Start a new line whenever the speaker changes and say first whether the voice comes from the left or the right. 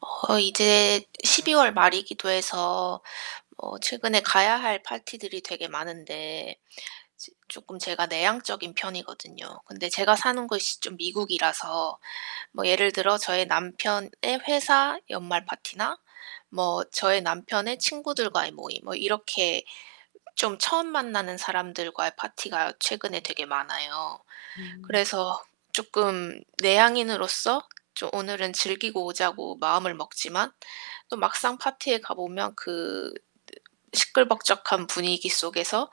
right: 어 이제 12 월 말이기도 해서 어 최근에 가야 할 파티들이 되게 많은데 지 쪼끔 제가 내향적인 편이거든요. 근데 제가 사는 곳이 좀 미국이라서 뭐 예를 들어 저희 남편의 회사 연말 파티나 뭐 저희 남편의 친구들과의 모임 뭐 이렇게 좀 처음 만나는 사람들과의 파티가 최근에 되게 많아요.
left: 음.
right: 그래서 쪼끔 내향인으로서 좀 오늘은 즐기고 오자고 마음을 먹지만 또 막상 파티에 가보면 그 시끌벅적한 분위기 속에서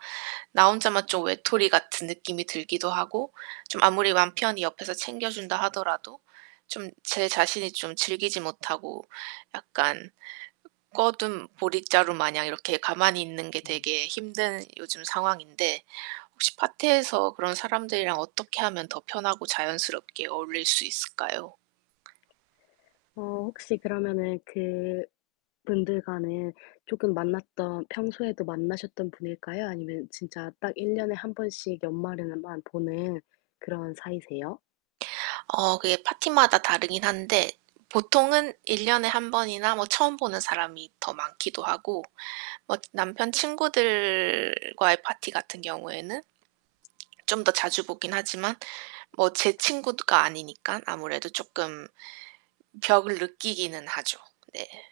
right: 나 혼자만 좀 외톨이 같은 느낌이 들기도 하고 좀 아무리 남편히 옆에서 챙겨준다 하더라도 좀 제 자신이 좀 즐기지 못하고 약간 꿔둔 보릿자루마냥 이렇게 가만히 있는 게
left: 음.
right: 되게 힘든 요즘 상황인데 혹시 파티에서 그런 사람들이랑 어떻게 하면 더 편하고 자연스럽게 어울릴 수 있을까요?
left: 어 혹시 그러면은 그분들과는 쪼금 만났던 평소에도 만나셨던 분일까요? 아니면 진짜 딱 1 년에 1 번씩 연말에만 보는 그런 사이세요?
right: 어 그게 파티마다 다르긴 한데 보통은 1 년에 1 번이나 뭐 처음 보는 사람이 더 많기도 하고 뭐 남편 친구들과의 파티 같은 경우에는 좀 더 자주 보긴 하지만 뭐 제 친구가 아니니깐 아무래도 쪼끔 벽을 느끼기는 하죠. 네.